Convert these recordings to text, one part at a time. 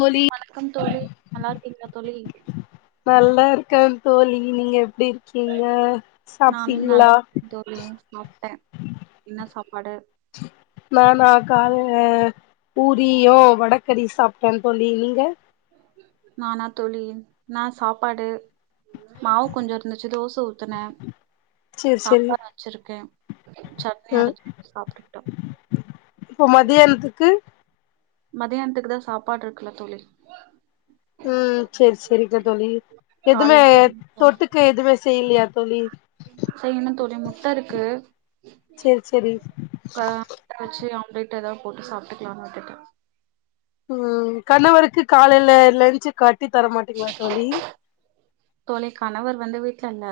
தோழி வணக்கம் தோழி நல்லா இருக்கீங்களா தோழி நல்லா இருக்கே தோழி நீங்க எப் ப்படி இருக்கீங்க நானு நல்லா சாப்பிட்டீங்களா இருக்கே தோழி சாப்ட்டே என்ன சாப்பாடு நானா காலை ஆ பூரியோ வடக்கறி சாப்ட்ட தோழி நீங்க நானா தோழி நா சாப்பாடு மாவு கொஞ்சு இருந்துச்சு தோச ஊத்துன சேரி சேரி சாம்பார் வச்சிருக்கே சட்னி ம் அரைச்சு சாப்டுட்ட இப்போ மதியானத்துக்கு மதியானத்துக்கு தா சாப்பாடு இருக்குல்ல தோழி ம்ம் சரி சரிங்க தோழி எதுமே கால்ல தொட்டுக்க எதுமே செய்யலையா தோழி செய்யன்னு தோழி முட்ட இருக்கு சேரி சேரி க முட்ட வச்சு ஆம்லேட் எதா போட்டு சாப்ட்டுக்கலான் விட்டுட்ட ம் கணவருக்கு காலையில லஞ்சு கட் ட்டி தரமாட்டீங்களா தோழி தோழி கணவர் வந்து வீட்ல இல்ல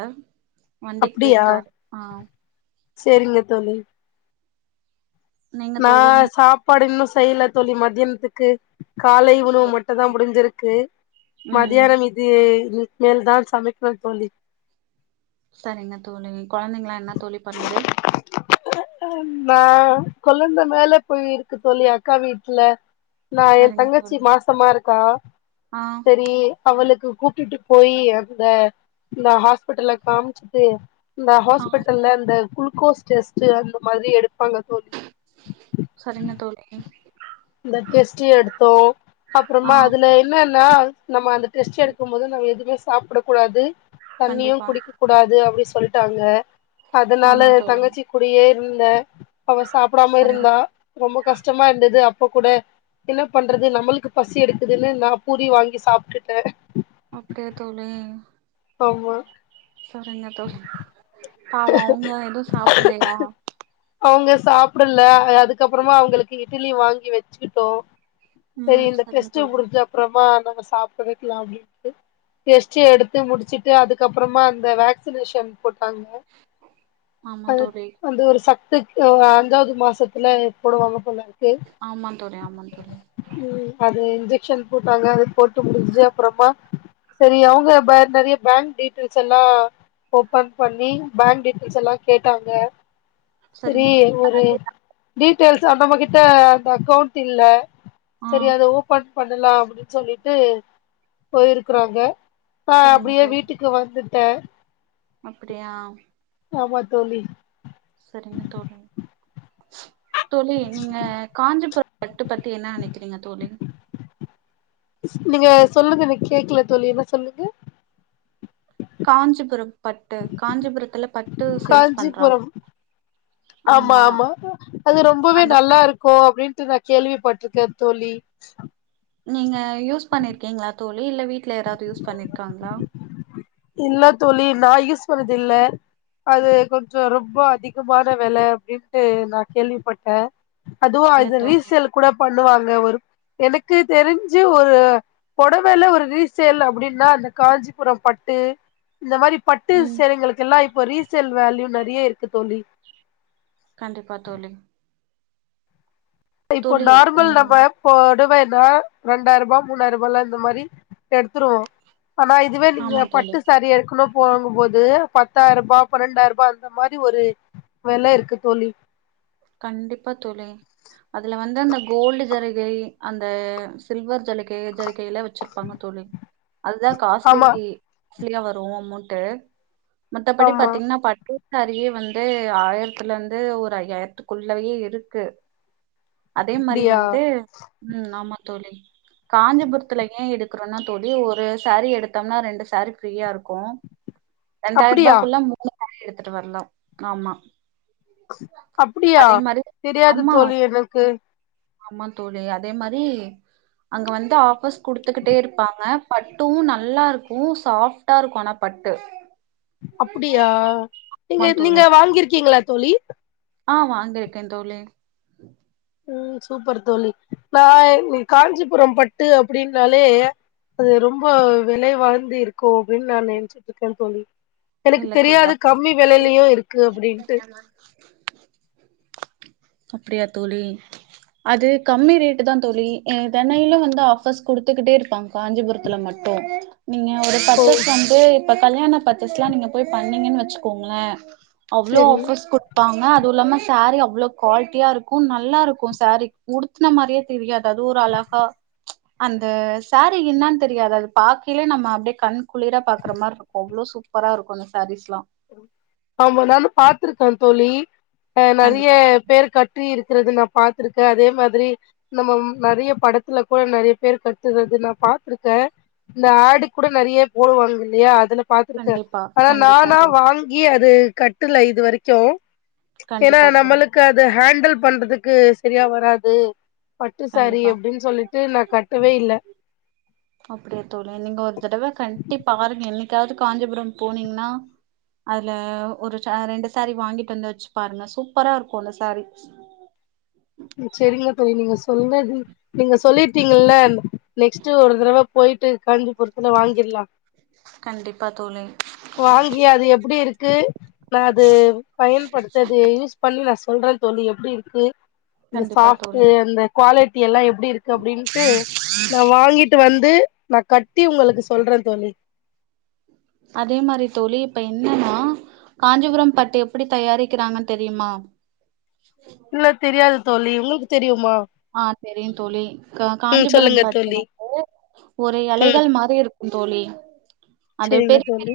வண்டிக்கு போயிருக்கரு ஆ சரிங்க தோழி நீங்க நா தோழி நீ சாப்பாடு இன்னு செயல தோழி மத்யனத்துக்கு காலை உணவு மட்டு தா முடிஞ்சிருக்கு ம் மதியானம் இது மேல் தா சமைகண்ணு தோழி சரிங்க தோழி கொழந்தைங்களா என்ன தோழி பண்ணுது ஆ கொழந்த மேல போயிருக்கு தோழி அக்கா வீட்ல நா ஏ சரிங்க தங்கச்சி தோழி மாசமா இருக்கா ஆ சரி அவளுக்கு கூட்டிட்டு போய் அந்த அந்த ஹாஸ்பட்டல காம்ச்சுட்டு இந் ஆ பட்டுல அந்த குழுக் கோஸ் டெஸ்ட் அந்த மாரி எடு ப்பாங்க தோழி சரிங்க தோழி அந்த டேஸ்ட் எடுத்தோ ஆ அப்பறமா அதுல என்ன நா நம்ம அந்த டெஸ்ட் எடுக்கும் போது நம்ம எதுமே செ சாப்ட கூடாது தண்ணியு கண்டிப்பா குடிக்க கூடாது அப்டி சொ சொல்டாங்க அதனால ஆமா தோழி தங்கச்சிக்குடயே இந்த அவ சாப்பிடாம சரிங்க இருந்தா ரொம்ப கஷ்டமா இருந்தது அப் அப்ப கூட என்ன பண்றது நம்மளுக்கு பசி எடுக்குதுன்னு நா பூரி வாங்கி சாப்டுட்ட அப்படியா தோழி ஆமா செரிங்க தோழி பாவோ அவங்க எதுவு சாப்பிடலையா சாப்பிடல அதுக்கப்பறமா அவங்களுக்கு இட்லி வாங்கி வெச்சிகிட்டோ சரி ம் இந்த சரிங்க டெஸ்ட்ட் தோழி முடிஞ்ச அப்புறமா நா சாப்டுருக்கலா அப்டின்டு டெஸ்ட் எடுத்து முடிச்சுட்டு அதுக்கப்பறமா அந்த வேக்சினேஷன் போட்டாங்க ஆமா அது தோழி வந்து ஒரு ச துக் அ அஞ்சாவது மாசத்துல போடுவாங்க போல ஆமா தோழி ஆமா தோழி இன்ஜெக்க்ஷன் போட்டாங்க அது போட்டு முடிஞ்சிச்சு அப்பறமா சரி அவங்க ப நெறைய பேங்க் டீட்டெயில்ஸ் எல்லா ஓப்பன் பண்ணி பேங்க் டீட்டெயில்ஸ் எல்லா கேட்டாங்க சரிங்க செரி தோழி ஒரு இப்பதான் கேட்டா- டீடெயல்ஸ் நம்மகிட்ட அந்த அக்கௌண்ட் இல்ல ஆ சரி அத ஓப்பன் பண்ணலா அப்டின்னு சொல்லிட்டு போயிருக்குறாங்க ப்பா சரிங்க அப்டியே தோழி வீட்டுக்கு வந் த அப்டியா ஆமா தோழி சரிங்க தோழி தோழி நீங்க காஞ்சிபுரம் பட்டு பத்தி என்னா நெனைக்கிறீங்க தோழி நீங்க சொல்லுங்க எனக் கேக்கல தோழி என்ன சொல்லுங்க காஞ்சிபுரம் பட்டு காஞ்சிபுரத்துல பட் ட்டு சேல்ஸ் பண்றாங்க காஞ்சிபுரம் ஆமா ஆமா அது ரொம்பவே அந்த நல்லா இருக்கோ அப்டின் நா கேள்விப்பட்டிருக்கே தோழி நீங்க யூஸ் பண்ணிருக்கீங்களா தோழி இல்ல வீட்டுல யாராவது யூஸ் பண்ணிர்காங்ளா இல்ல தோழி நா யூஸ் பண்ணதில்ல அது கொஞ்சோ ரொம்ப அதிகமான வெல அப்டின்ட்டு நா கேள்விப்பட்டே அதுவு இல்ல அத தோழி ரீசேல் கூட பண் பண்ணுவாங்க ஒர் எனக்கு தெரிஞ்சு ஒரு பொடவேல ஒரு ரீசேல் அப்டின்னா அந்த காஞ்சிபுரோ பட் ட்டு இந்த மாரி பட்டு ம் சேலைங்களுக் எல்லா இப் இப்போ ரீசேல் வால்யூ நறிய இருக்கு தோழி கண்டிப்பா தோலி இப்போ நார்மல் ம் நம்ம போடவே எ [unintelligible] ரெண்டாய்ருபா மூணாயிருபாலா இந்த மாரி எடுத்துருவோ ஆனா இதுவே ஆமா நீங்க தோழி பட்டு சாரி எடுக்கணு போகும்போது பத்தாய்ருபா பன்னெண்டாய்ருபா அந்த மாரி ஒரு வெல இருக்கு தோழி கண்டிப்பா தோழிஅதுல வந்தந்த கோல்டு ஜரிகை அந்த சில்வர் ஜலி கே ஜர்க்கையில வெச்ருப்பாங்க தோழி அதுதா காஸ்லி ஆமா ஸ்லியா வரு அமௌன்ட்டு மத்தபடி ஆமா பாத்தீங்ன்னா பட் சேரியே வந்து ஆய்ர்த்துலந்து ஒரு ஐய்யர்த்து குள்ளவே இருக்கு அதே மாரி அப்டியா வந்து உம் ஆமா தோழி காஞ்சிபுரத்துல ஏன் எடுக்றோன்னா தோழி ஒரு சாரீ எடுத்தோம்னா ரெண்டு சாரீ ஃப்ரீயா இர்க்கொ அப்டியா ரெண்டாய்ருபாக்குள்ள மூணு எடுத்துட்டு வர்லா ஆமா அப் அப்டியா அதே மாரி தெரியாது தோழி எனக்கு [inaudible] ஆமாங் தோழி அதே மாரி அங்க வந்து ஆஃபர்ஸ் குடுத்துக்கிட்டே இருப்பாங்க பட்டு நல்லா ருக்கூ சாஃப்ட்டா ருக்கூ ஆனா பட்டு அப்புடியா நீங்க ஆமா நீங்க தோழி. வாங்கிர்க்கிங்ல்ல தோழி ஆ வாங்கயிர்க்கே தோலி உனம் சூப்பர் தோலி நா ங் காஞ்சிபுரம் பட்டு அப்டின்னாலே அது ரொம்ப வெலை வாய்ந்து ருக்கோ அப்டின்னு நா நென்ச்சிட்ருக்கே தோழி எனக்கு இல்ல தெரியாது தோழி. கம்மி வெலலையு இருக்கு அப்டின்ட்டு அப்டியா தோழி அது கம்மி ரேட்டு தா தோழி ஏ தெனையிலு வந்து ஆஃபர்ஸ் குடுத்துக்கிட்டே இருப்பாங்க காஞ்சிபுரத்துல மட்டு நீங்க ஒரு ஓ பர்ச்சேஸ் வந்து ப்ப கல்யாணப் பத் [unintelligible] லா நீங்க போய் பண்ணீங்கன்னு வச்சிக்கோங்ள அவ்ளோ செரி ஆஃபர்ஸ் குட்ப்பாங்க அதுவுல்லாம தாரீ அவ்ளோ கொல்ட்டியார்க்கு நல்லார்க்கு சாரீ உடுத்ன மாரியே தெரியாது அது ஒர் அழகா ம்ச் அந்த சரீ இன்னான் தெரியாது அது பாக்கையிலே நம்ம அப்டியே கண் குளிர பாக்ற மார்ருக்கு அவளோ சுப் ப்பரா இருக்கு இந்த சாரீஸ்லா ஆமா நானு பாத்துருக்கே தோழி அ, நெறைய கண்டிப்பா தோழி பேர் கற்றி இருக்கிறது நாப் பாத்துருக்கே அதே மாதிரி நம்ம நெறைய படத்துல கூட நெறைய பேர் கத்துறது நா பாத்திருக்கே இந்த ஆடு கூட நெறைய போடுவாங்க இல்லையா அதுல பாத்திருக்கே கண்டிப்பா ஆனா கண்டிப்பா நானா தோழி வாங்கி அது கட்டுல இது வரைக்கு. ஏன்னா கண்டிப்பா தோழி நம்மளுக்கு அது ஹண்ட் ண்டல் பண்றதுக்கு சரியா வராது. பட்டு சாரி கண்டிப்பா அப்டின்னு சொல்லிட்டு நா கட்டவே இல்ல அப்படியே தோழி நீங்க ஒரு தடவ கண்டி பாருங்க இன்னைக் [unintelligible] வது காஞ்சிபுரம் போனீங்கன்னா அதுல ஒரு ரெண்டு சாரீ வாங்கிட்டு வந்து வச்சு பாருங்க சூப்பரா இருக்கு அந்த சாரீஸ் ம் செரிங்க தோழி நீங்க சொன்னது நீங்க சொல்லிட்டீங்கல்ல நெக்ஸ்ட்டு ஒரு தடவ போயிட்டு காஞ்சிபுரத்துல வாங்கிடலா. கண்டிப்பா தோழி வாங்கிய அது எப்டி இருக் க்கு நாது பயன்படுத்தத்து யூஸ் பண்ணி நா ஸ் சொல்றே தோழி எப்டி இருக்கு இந்த கண்டிப்பா சாஃப்ட்டு தோழி அந்த குவாலிட் டியேல்லா எப் அப்டி இருக்கு அப்டின்ட்டு நா வாங்கிட்டு வந் து நா கட்டி உங்களுக்கு சொல்றே தோழி. அதே மாரி தோழி இப்ப என்னன்னா காஞ்சிபுரம் பட்டு எப்டி தயாரிக்கிறாங்கன்னு தெரியுமா. இல்ல தெரியாதுத் தோழி உங்களுக்கு தெரியுமா. ஆ, தெரியு தோழி க ம் காஞ்சிபுரம் சொல்லுங்க பட்டு தோழி வந்து ஒரு ம் எலைகள் மாரி இருக் ந்தோழி செரிங்க தோழி.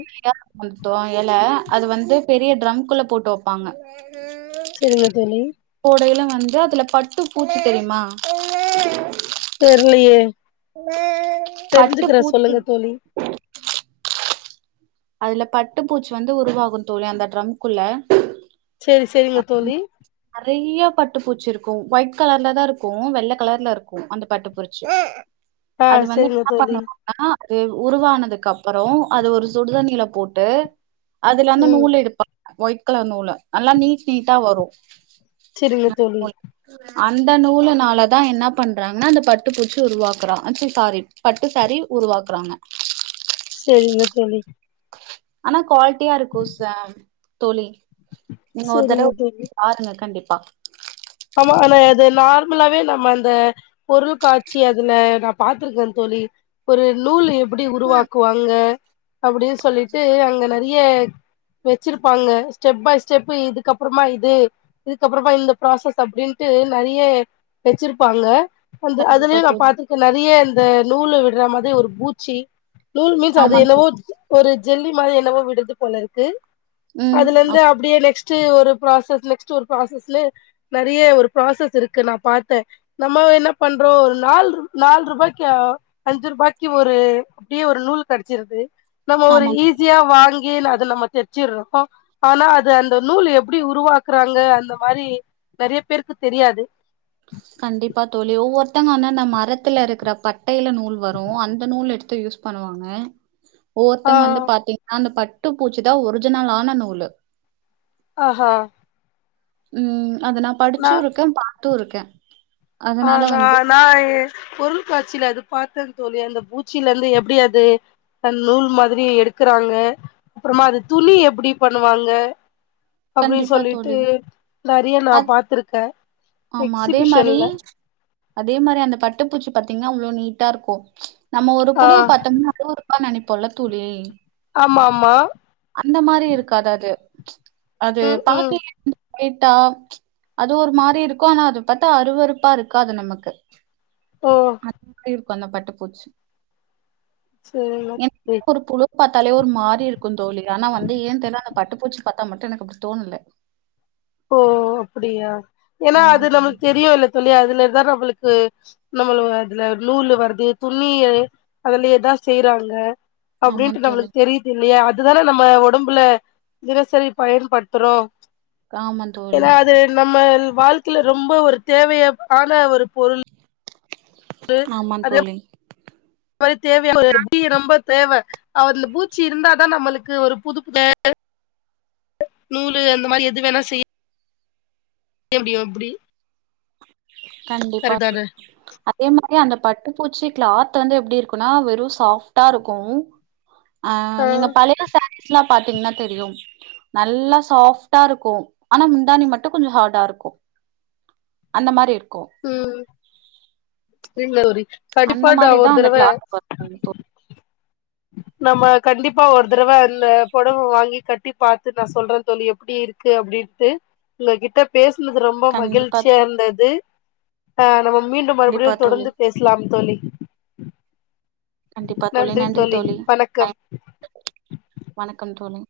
[unintelligible] எல அது வந்து பெரிய ட்ரம்குள்ள போட்டு வப்பாங்க. சரிங்க தோழி. [unintelligible] ல்ல வந்து அதுல பட்டு பூச்சு தெரியுமா தெர்லயே. பட்டு தெரிஞ்சுக்கிறே சொல்லுங்க பூச்சிருக் தோழி அதுல பட்டுப்பூச்சு வந்து உருவாகும் தோழி அந்த ட்ரம்குள்ள. செரி செரிங்க தோழி நெறைய பட்டு பூச்சிருக் ஒயிட் கலர்ல தா இருக்கோ வெள்ள கலர்ல இருக்கோ அந்த பட்டு பூச்சி ஆ அது வந்து செரிங்க என்ன தோழி பண்ணுவெம்னா உருவானதுக்கு அப்பறோ அது ஒரு சுடுதண்ணியில போட்டு அதுல வந்து ம் நூலெடுப்போ ஒயிட் கலர் நூலு நல்லா நீட் நீட்டா வரு சேரிங்க தோலி. அந்த நூலுனாலதா என்ன பண்றாங்கன்னா அந்த பட்டு பூச்சி உருவாக்குறோ ச்சி சாரி பட்டு சாரீ உருவாக்குறாங்க. சேரிங்க தோலி. ஆனா குவாலிட்டியா இருக்கோ சேம் தோலி. நீங்க ஒரு செரிங்க தடவ தோழி பாருங்க கண்டிப்பா. பா. ஆமா ஆனா அது நார்மலாவே நம்ம அந்த பொருள் காட்சி அதுல நா பாத்திருக்கே தோலி ஒரு நூலு. எப்டி உருவாக்குவாங்க அப்டின்னு சொல்லிட்டு அங்கநா. நெறைய வெச்சிருப்பாங்க ஸ்டெப் பை ஸ்டெபு இதுக்கப்புறமா இது இதுக்கப்புறமா இந்த ப்ராசஸ். அப்டின்ட்டு நறைய வெச்சிருப்பாங்க. அந்த கண்டிப்பா அதுலயு நா தோழி பாத்திருக்கே நறைய. இந்த நூலு விட்றா மாதி ஒரு பூச்சி. நூல் மீன்ஸ் அது ஆமா என்னவோ. தோழி ஒரு ஜெல்லி மாரி என்னவோ விடுது போலயிருக்கு. ம் அதுல இருந்து ஆமா அப்டியே நெக்ஸ்ட். டு ஒரு ப்ராசஸ் நெக்ஸ்ட் ஒரு ப்ராசஸ்லே நெறைய ஒரு ப்ராசஸ் இருக்கு நா பாத்தே நம்ம என்ன பண்றோ ஒரு நால்று நால் ரூபாய்க்கு அஞ்சு ரூபாய்க்கு ஒரு அப்டியே ஒரு நூல் கெடைச்சிருது. நம்ம ஒரு ஆமா தோழி. ஈஸியா வாங்கி நா அது நம்ம தெச்சிறோ ஆனா அது அந்த நூல் எப்டி உருவாக்குறாங்க அந்த மாரி நறைய பேருக்கு தெரியாது. கண்டிப்பா தோலி ஒவ்வொருத்தங்க ஆனா இந்த மரத்துல இருக்குற பட்டையில நூல் வரு அந்த நூல் எடுத்து யூஸ் பண்ணுவாங்க. ஆ ஒவ்வொருத்தவங்க வந்து பாத்தீங்கன்னா அந்த பட் பட்டு பூச்சிதா ஒரிஜினலான நூலு. ஆஹா. உம். அது நா படிச்சு இருக்கே பா. பாத்தூ இருக்கே. ஆஹ அதனால நா வந்து நா எ பொருள் காட்சில அதுப் பாத்தே தோலி அந்த பூச்சில இந்து எப்புடி அது அந்த நூல் மாதிரி எடுக்குறாங்க அப்புறமா அது துணி எப்புடி பண்ணுவாங்க. அப்புடி கண்டிப்பா சொல்லிட்டு. தோழி நறைய நா அ பாத்துருக்க ஆமா அதே மாரி எக்ஸிபிஷன்ல. அதே மாரி அந்த பட்டுப்பூச்சி பாத்தீங்கனா அவ்வளோ நீட்டா இருக்கோ ச். நம்ம ஒரு ஆ புழு பார்த்தோம்னா அது ஒரு. அதா நெனைப்போல துலி. ஆமா ஆமா அந்த மாரி இருக்காது அது. அது ம் ம் பாக்க [unintelligible] இப் தா ச் அது ஒரு மாரி இருக்கோ ஆனா அத பாத்தா அறுவறுப்பா இருக்காது நமக்கு ஓ [unintelligible] கொஞ்சோ பட்டு போச்சு சரிங்க தோழி [unintelligible] ஒரு புழு பாத்தாலே ஒரு மாரி இருக்கோ தோலி ஆனா வந்து ஏ தெரிய அந்த பட்டுப்பூச்சி பாத் தா மட்டோ எனக்கு அப்டி தோணல ஓ அப்புடியா ஏன்னா ஆமா அது தோழி நமக்கு தெரியோல தோலி அதுலதா நம்மளுக் அ நம்மள அதுல நூல்ல வருது துண்ணி அதுலுயேதா செய்றாங்க ஆமா அப்டின்ட்டு தோழி நம்முளுக்கு தெரியுது இல்லயா இதுதான நம்ம ஒடம்புல தினசரி பயன்படுத்துறோ ஆமா தோழி ஏன்னா அது நம்ம எ வாழ்க்கைல ரொம்ப ஒரு தேவயான ஒரு பொருள் ஆமா தோலி அது தேவயா [unintelligible] ரொம்ப தேவ அதுல பூச்சி இருந்தாதா நம்மளுக்கு ஒரு புது பு நூலு அந்த மாரி எது வேணா செய்ய செய்யமுடியோ எப்டி கண்டிப்பா [unintelligible] அதே மாரி அந்த பட்டு பூச்சி கிளாத் வந்து எப்டியிருக்குனா வெறும் சாஃப்டா இருக்கோ ஆ நீங்க பழய சா ஸ்ல்லா பாதீங்னா தெரியோ நல்லா சாஃப்டா இருக்கோ ஆனா முந்தாணி மட்டும் கொஞ்சோ ஹார்டா இருக்கோ அந்த மாரி இருக் ம் [unintelligible] அந்த நா மாரிதா ஒரு அந்த தடவ கிளாத் [unintelligible] நம்ம கண்டிப்பா ஒரு தடவ இந்த பொடவ வாங்கி கட்டி பாத்து நா சொல்ற தோழி எப்டி இருக்கு அப்டின்ட்டு உங்ககிட்ட பேச இது ரொம்ப கண்டிப்பா மகிழ்ச்சியா இர்ந்தது ஆ நம மீண்டும் கண்டிப்பா மறுபடியும் தோழி தொடர்ந்து பேசலாம் தோழி கண்டிப்பா தோழி நன்றி தோழி வணக்கம் தோழி